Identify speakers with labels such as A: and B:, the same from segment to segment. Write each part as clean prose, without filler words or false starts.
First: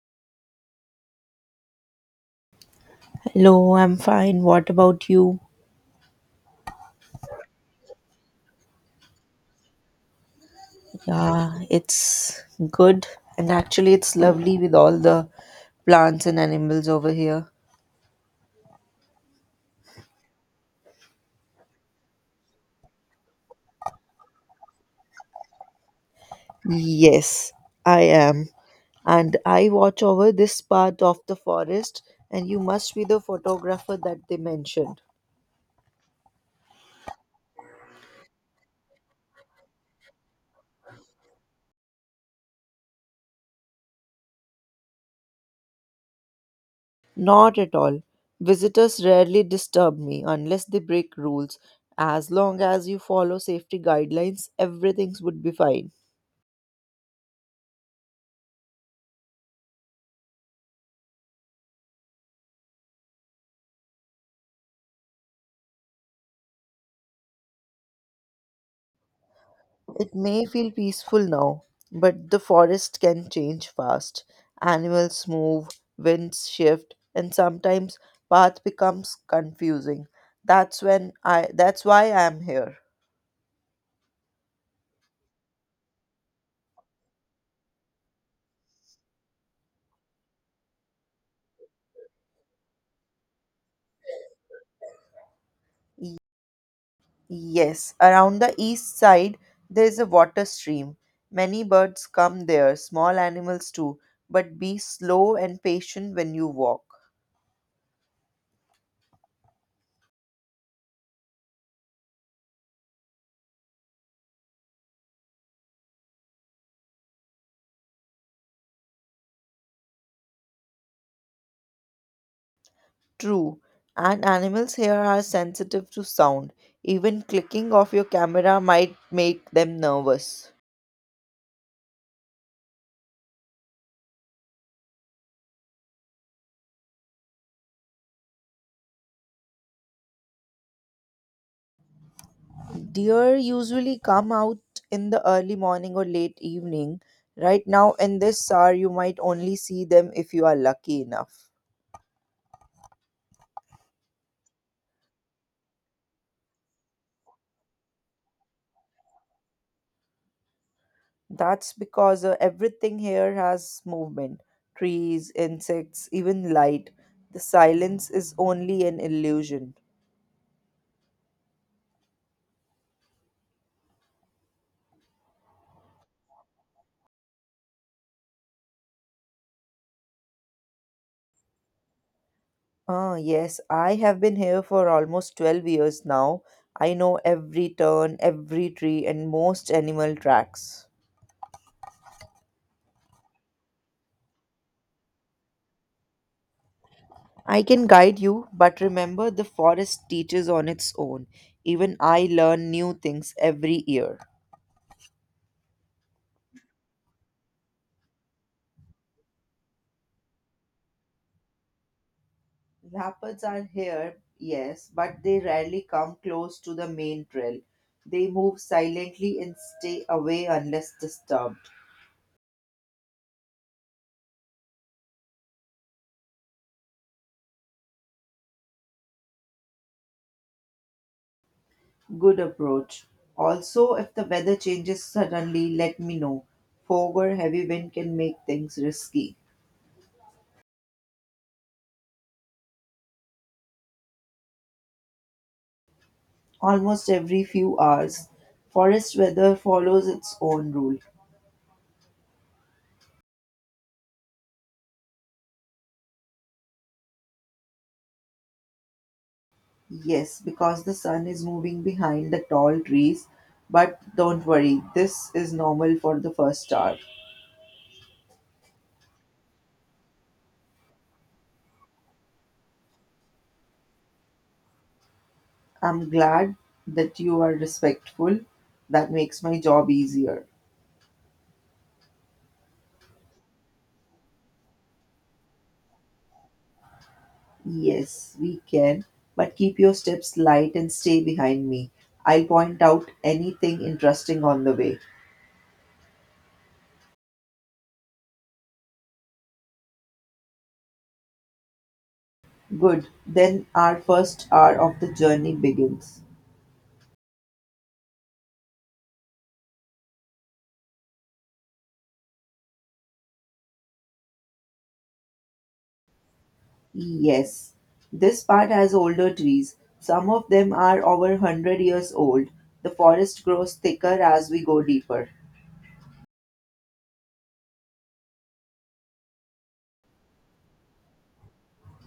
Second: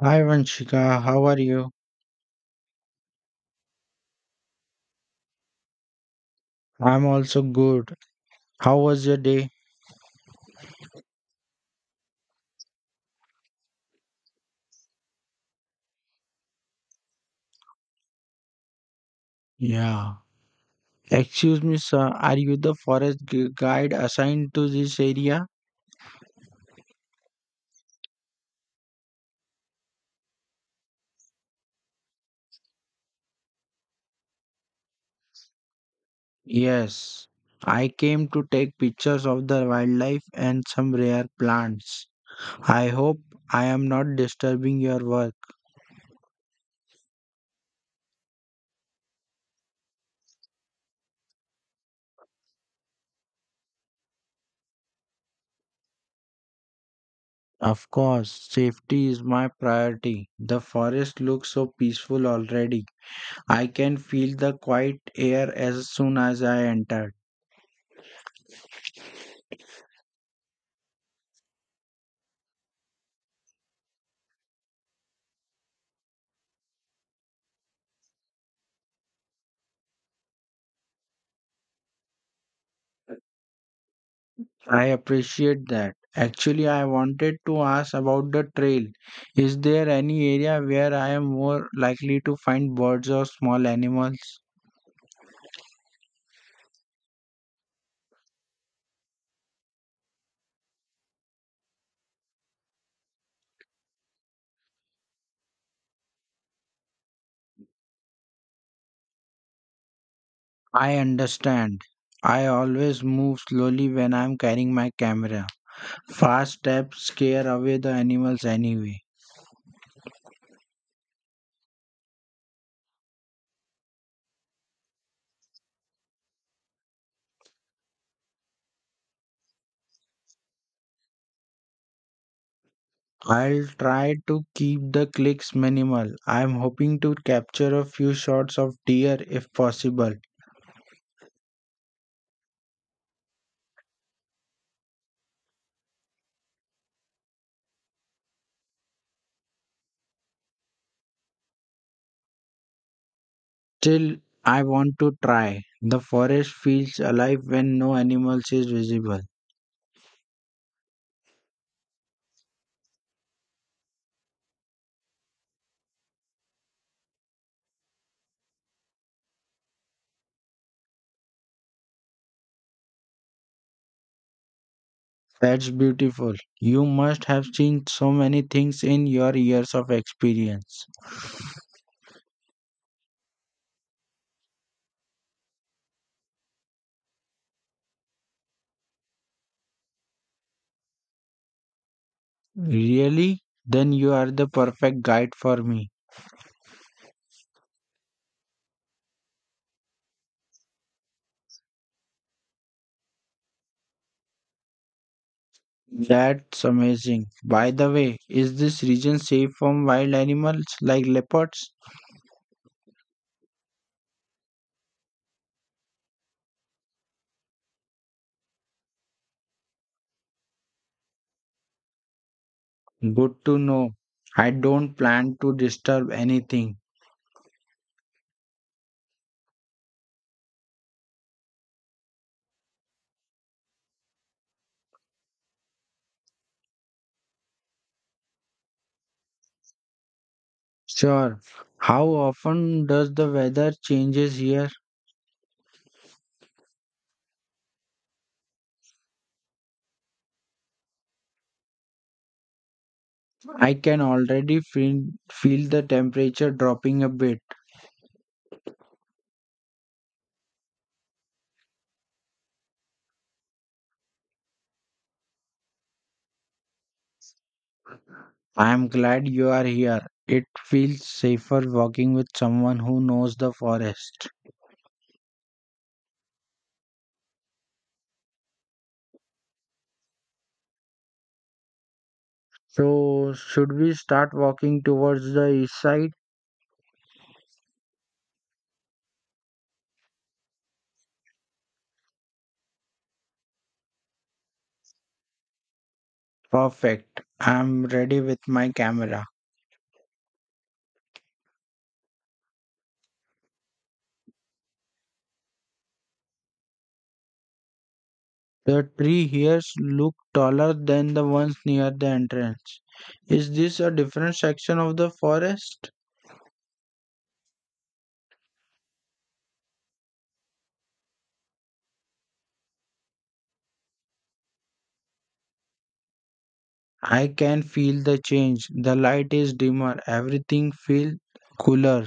A: Hi Vanshika, how are you?
B: Hello, I'm fine. What about you?
A: I'm also good. How was your day?
B: Yeah, it's good. And actually, it's lovely with all the plants and animals over here.
A: Yeah. Excuse me, sir. Are you the forest guide assigned to this area?
B: Yes, I am. And I watch over this part of the forest, and you must be the photographer that they mentioned.
A: Yes. I came to take pictures of the wildlife and some rare plants. I hope I am not disturbing your work.
B: Not at all. Visitors rarely disturb me unless they break rules. As long as you follow safety guidelines, everything would be fine.
A: Of course, safety is my priority. The forest looks so peaceful already. I can feel the quiet air as soon as I enter.
B: It may feel peaceful now, but the forest can change fast. Animals move, winds shift, and sometimes path becomes confusing. That's why I am here.
A: I appreciate that. Actually, I wanted to ask about the trail. Is there any area where I am more likely to find birds or small animals?
B: Y- Yes, around the east side there is a water stream. Many birds come there, small animals too, but be slow and patient when you walk.
A: I understand. I always move slowly when I'm carrying my camera. Fast steps scare away the animals anyway.
B: True, and animals here are sensitive to sound. Even clicking of your camera might make them nervous.
A: I'll try to keep the clicks minimal. I'm hoping to capture a few shots of deer if possible.
B: Deer usually come out in the early morning or late evening. Right now, in this hour, you might only see them if you are lucky enough.
A: Still, I want to try. The forest feels alive when no animals is visible.
B: That's because everything here has movement trees, insects, even light. The silence is only an illusion.
A: That's beautiful. You must have seen so many things in your years of experience.
B: Ah, yes, I have been here for almost 12 years now. I know every turn, every tree, and most animal tracks.
A: Really? Then you are the perfect guide for me.
B: I can guide you, but remember the forest teaches on its own. Even I learn new things every year.
A: That's amazing. By the way, is this region safe from wild animals like leopards?
B: Leopards are here, yes, but they rarely come close to the main trail. They move silently and stay away unless disturbed.
A: Good to know. I don't plan to disturb anything.
B: Good approach. Also, if the weather changes suddenly, let me know. Fog or heavy wind can make things risky.
A: Sure. How often does the weather changes here?
B: Almost every few hours, forest weather follows its own rule.
A: I can already feel the temperature dropping a bit.
B: Yes, because the sun is moving behind the tall trees, but don't worry, this is normal for the first hour.
A: I am glad you are here. It feels safer walking with someone who knows the forest.
B: I'm glad that you are respectful. That makes my job easier.
A: So, should we start walking towards the east side?
B: Yes, we can, but keep your steps light and stay behind me. I'll point out anything interesting on the way.
A: Perfect. I am ready with my camera.
B: Good, then our first hour of the journey begins.
A: The tree here look taller than the ones near the entrance. Is this a different section of the forest?
B: Yes, this part has older trees. Some of them are over 100 years old. The forest grows thicker as we go deeper.
A: I can feel the change. The light is dimmer. Everything feels cooler.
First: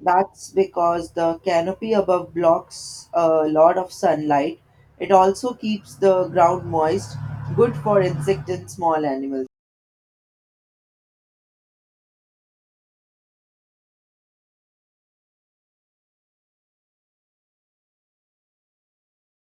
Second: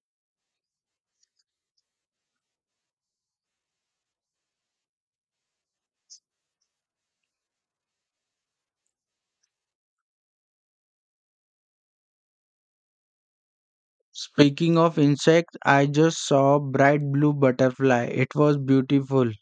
B: That's because the canopy above blocks a lot of sunlight. It also keeps the ground moist, good for insects and small animals.
A: Speaking of insects, I just saw a bright blue butterfly. It was beautiful.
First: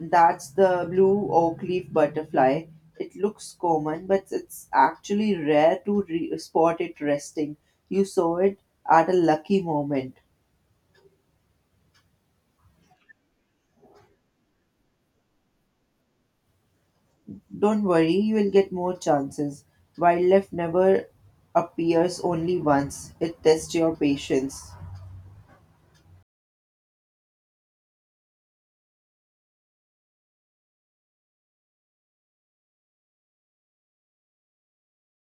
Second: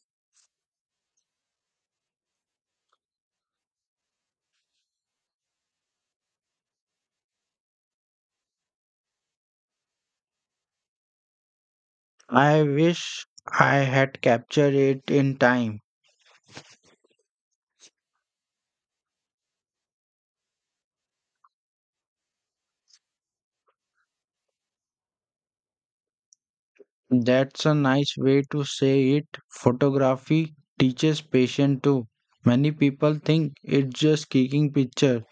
B: That's the blue oak leaf butterfly. It looks common, but it's actually rare to spot it resting. You saw it at a lucky moment.
A: I wish I had captured it in time.
B: Don't worry, you will get more chances. Wildlife never appears only once, it tests your patience.
A: That's a nice way to say it. Photography teaches patience too. Many people think it's just kicking picture,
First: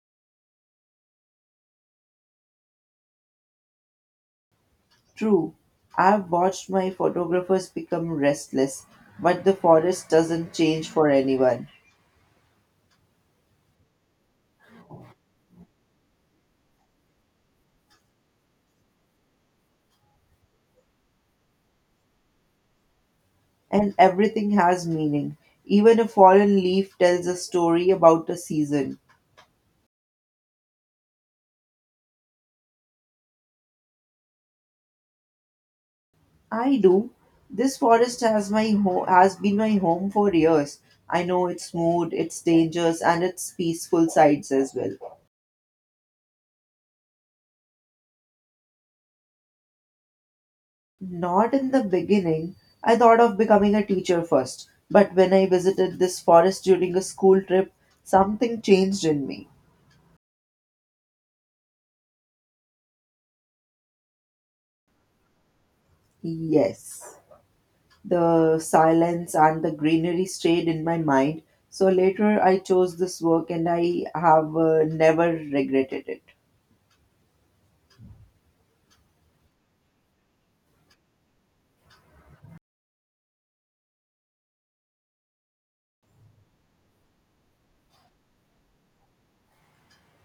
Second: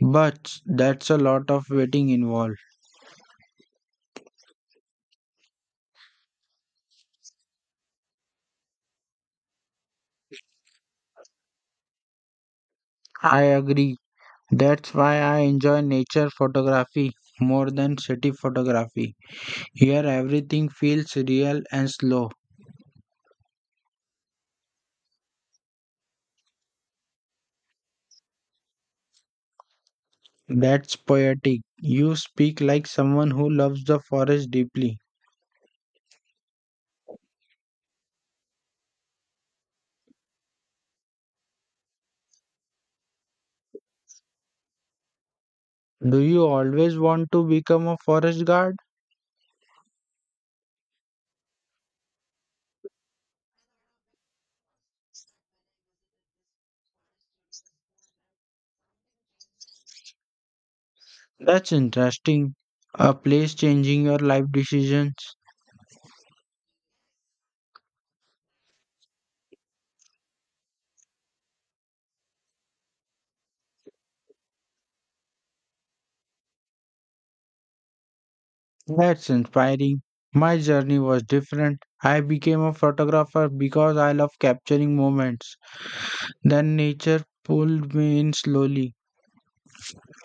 A: but that's a lot of waiting involved.
B: True, I've watched my photographers become restless, but the forest doesn't change for anyone.
A: I agree. That's why I enjoy nature photography more than city photography. Here everything feels real and slow.
B: And everything has meaning. Even a fallen leaf tells a story about a season.
A: That's poetic. You speak like someone who loves the forest deeply.
B: I do. This forest has been my home for years. I know its mood, its dangers, and its peaceful sides as well.
A: Do you always want to become a forest guard?
B: Not in the beginning. I thought of becoming a teacher first, but when I visited this forest during a school trip, something changed in me.
A: That's interesting. A place changing your life decisions.
B: Yes. The silence and the greenery stayed in my mind. So later I chose this work and I have never regretted it.
A: That's inspiring. My journey was different. I became a photographer because I love capturing moments. Then nature pulled me in slowly.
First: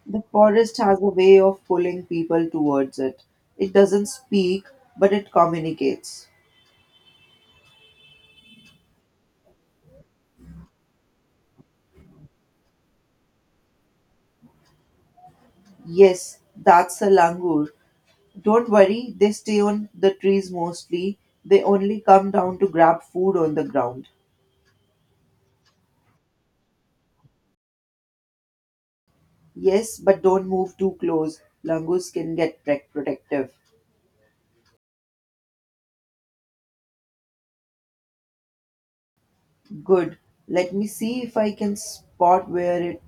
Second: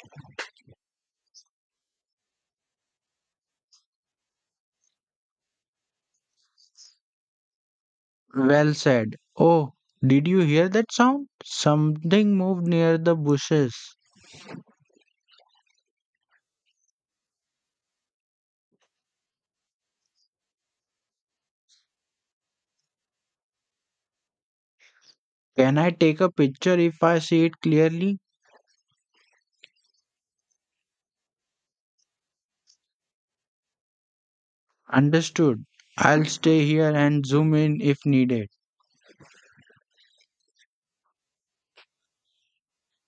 B: The forest has a way of pulling people towards it. It doesn't speak, but it communicates.
A: Well said. Oh, did you hear that sound? Something moved near the bushes.
B: Yes, that's a langur. Don't worry, they stay on the trees mostly. They only come down to grab food on the ground.
A: Can I take a picture if I see it clearly?
B: Yes, but don't move too close. Langurs can get protective.
A: Understood. I'll stay here and zoom in if needed.
B: Good. Let me see if I can spot where it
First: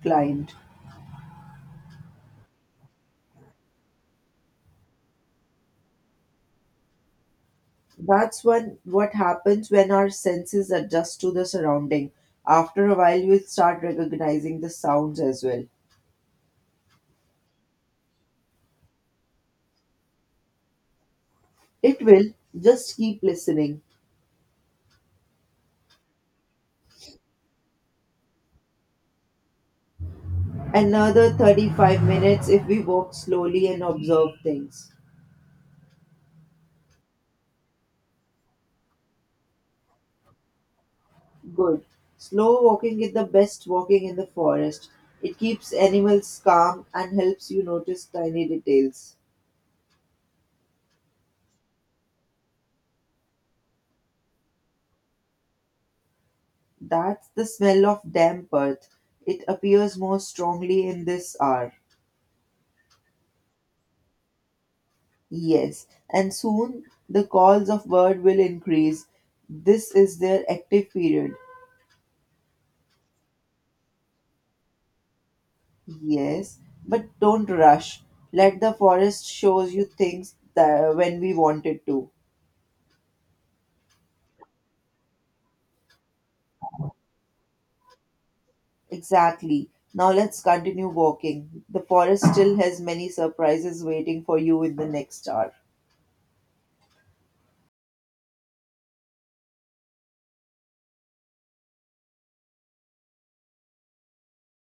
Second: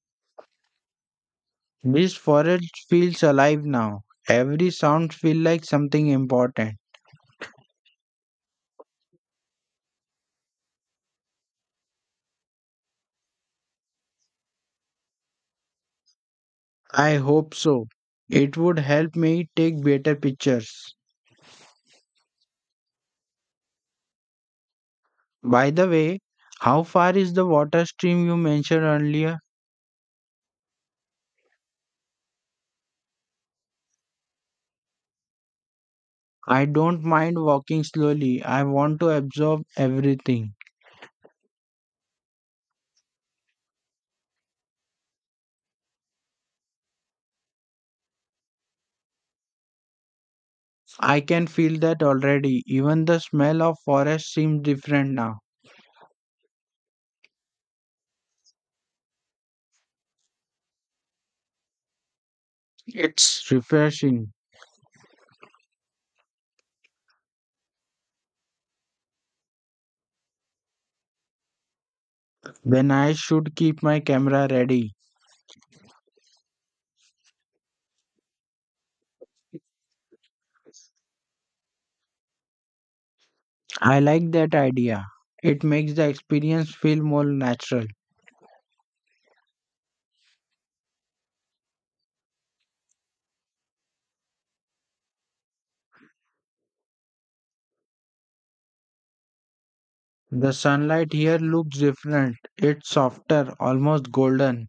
B: climbed.
A: This forest feels alive now. Every sound feels like something important.
B: That's when what happens when our senses adjust to the surrounding. After a while, we'll start recognizing the sounds as well.
A: I hope so. It would help me take better pictures.
B: It will. Just keep listening.
A: By the way, how far is the water stream you mentioned earlier?
B: Another 35 minutes if we walk slowly and observe things.
A: I don't mind walking slowly. I want to absorb everything.
B: Good. Slow walking is the best walking in the forest. It keeps animals calm and helps you notice tiny details.
A: I can feel that already. Even the smell of forest seems different now.
B: That's the smell of damp earth. It appears more strongly in this hour.
A: It's refreshing
B: Yes, and soon the calls of bird will increase. This is their active period.
A: when I should keep my camera ready.
B: Yes, but don't rush. Let the forest shows you things that when we wanted to.
A: I like that idea. It makes the experience feel more natural.
B: Exactly. Now let's continue walking. The forest still has many surprises waiting for you in the next hour.
A: The sunlight here looks different. It's softer, almost golden.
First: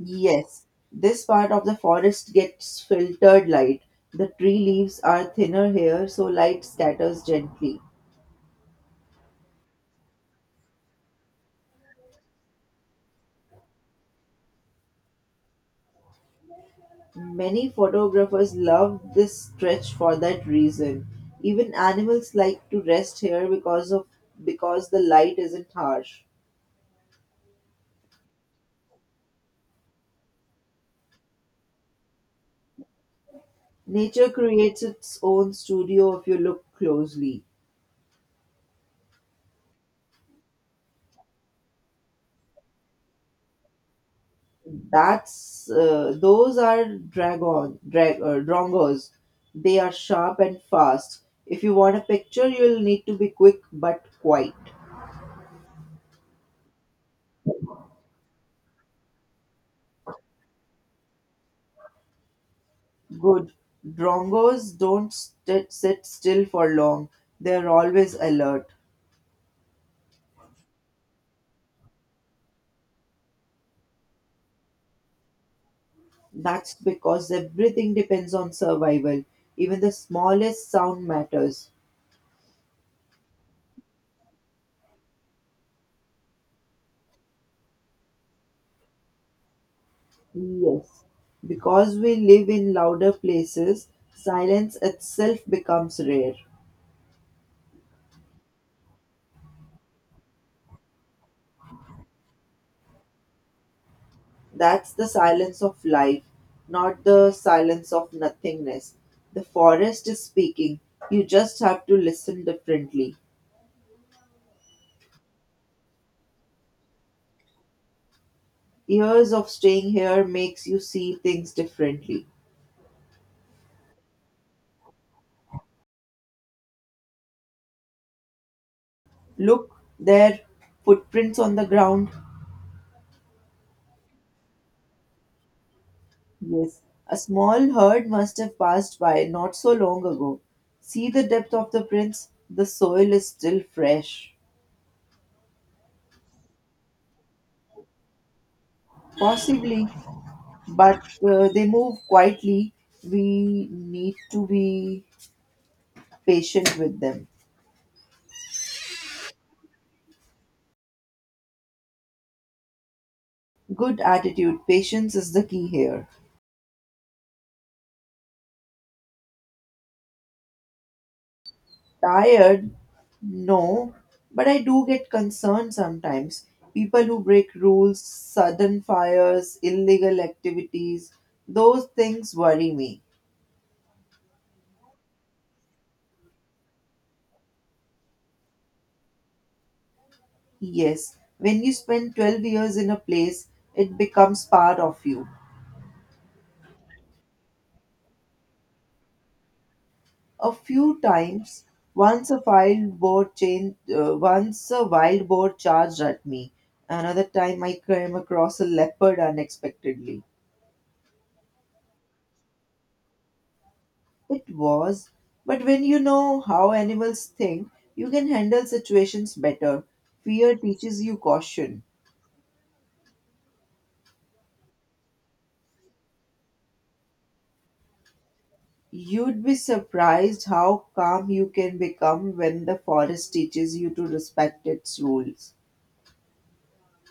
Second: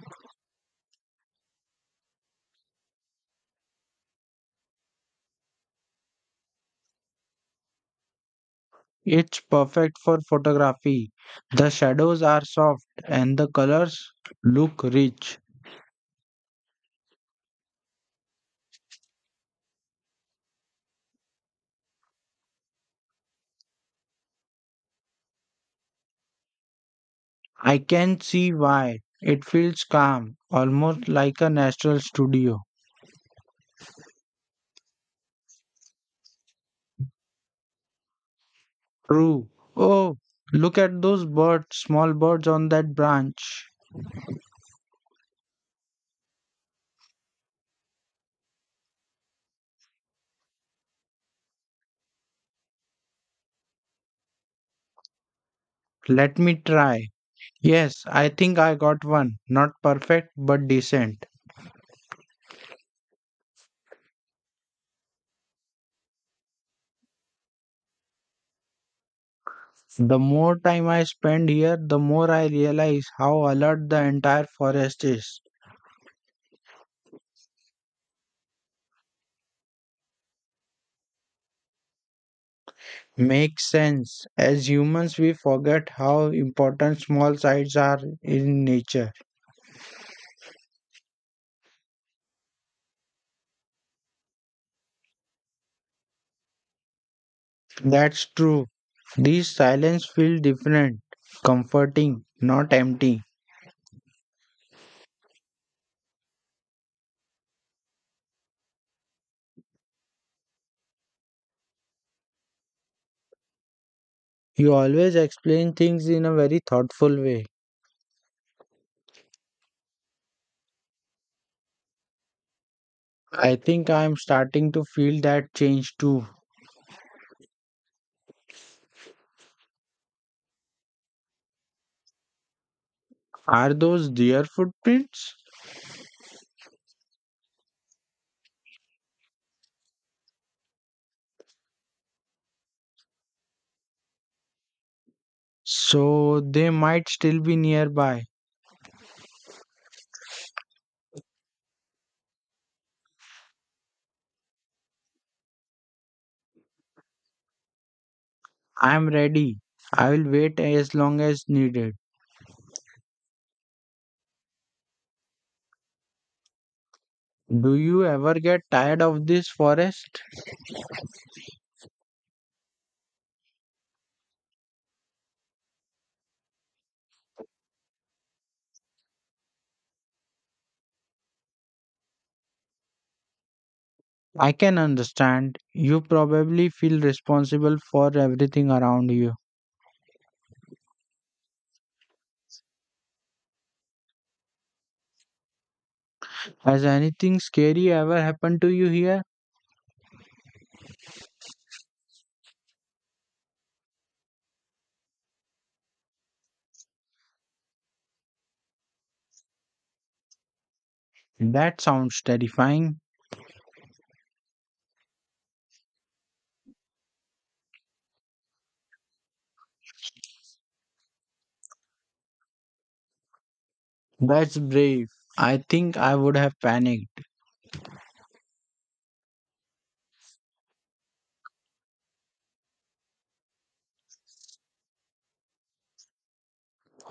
B: Yes, this part of the forest gets filtered light. The tree leaves are thinner here, so light scatters gently.
A: It's perfect for photography. The shadows are soft and the colors look rich.
B: Many photographers love this stretch for that reason. Even animals like to rest here because the light isn't harsh.
A: I can see why. It feels calm, almost like a natural studio.
B: Nature creates its own studio if you look closely.
A: True. Oh, look at those birds, small birds on that branch.
B: That's those are dragon drag drongos. They are sharp and fast. If you want a picture, you'll need to be quick but quite
A: Let me try. Yes, I think I got one. Not perfect, but decent.
B: good. Drongos don't sit still for long. They're always alert.
A: The more time I spend here, the more I realize how alert the entire forest is.
B: That's because everything depends on survival. Even the smallest sound matters.
A: Makes sense. As humans, we forget how important small sites are in nature.
B: Yes. Because we live in louder places, silence itself becomes rare.
A: That's true. These silence feel different, comforting, not empty.
B: That's the silence of life, not the silence of nothingness. The forest is speaking. You just have to listen differently.
A: You always explain things in a very thoughtful way.
B: Years of staying here makes you see things differently.
A: I think I am starting to feel that change too.
B: Look, there, footprints on the ground.
A: Are those deer footprints?
B: Yes, a small herd must have passed by not so long ago. See the depth of the prints. The soil is still fresh.
A: So they might still be nearby.
B: Possibly, but they move quietly. We need to be patient with them.
A: I'm ready. I will wait as long as needed.
B: Good attitude, patience is the key here.
A: Do you ever get tired of this forest?
B: Tired? No, but I do get concerned sometimes. People who break rules, sudden fires, illegal activities, those things worry me.
A: I can understand. You probably feel responsible for everything around you.
B: Yes, when you spend 12 years in a place, it becomes part of you.
A: Has anything scary ever happened to you here?
B: A few times, once a wild boar charged at me. Another time, I came across a leopard unexpectedly.
A: That sounds terrifying.
B: It was, but when you know how animals think, you can handle situations better. Fear teaches you caution.
A: That's brave. I think I would have panicked.
B: You'd be surprised how calm you can become when the forest teaches you to respect its rules.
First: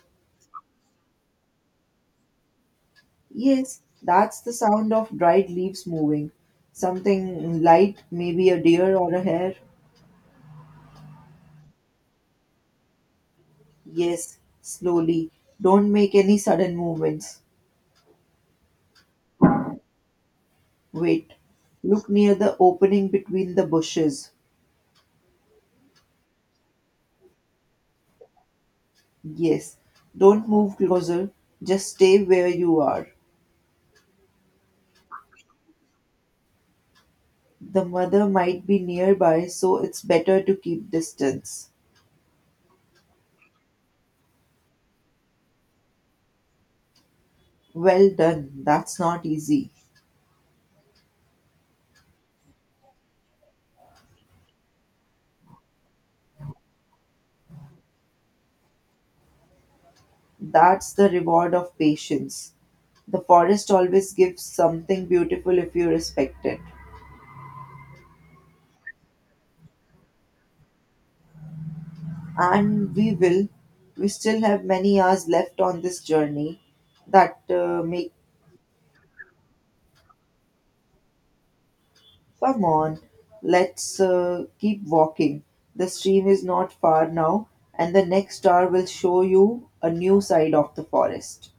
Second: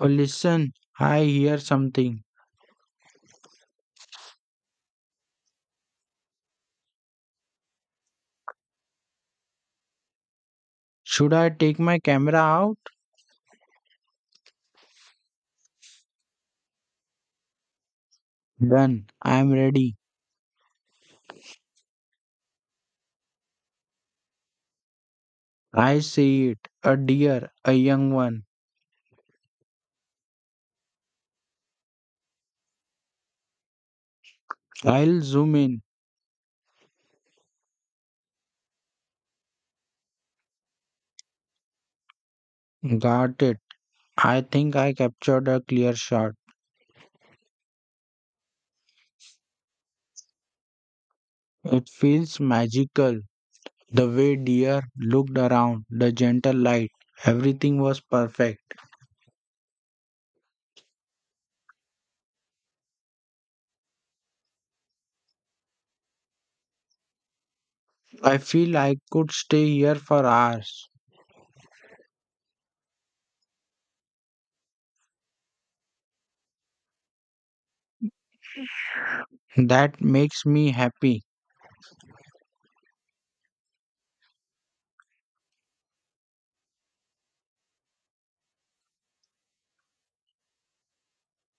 A: Oh, listen, I hear something.
B: Yes, that's the sound of dried leaves moving. Something light, maybe a deer or a hare.
A: Should I take my camera out?
B: Yes, slowly. Don't make any sudden movements.
A: Done. I'm ready.
B: Wait. Look near the opening between the bushes.
A: I see it. A deer, a young one.
B: Yes. Don't move closer. Just stay where you are.
A: I'll zoom in.
B: The mother might be nearby, so it's better to keep distance.
A: Got it. I think I captured a clear shot.
B: Well done. That's not easy.
A: It feels magical. The way deer looked around, the gentle light, everything was perfect.
B: That's the reward of patience. The forest always gives something beautiful if you respect it.
A: I feel I could stay here for hours.
B: And we will. We still have many hours left on this journey that make.
A: That makes me happy.
B: Come on, let's keep walking. The stream is not far now, and the next star will show you a new side of the forest.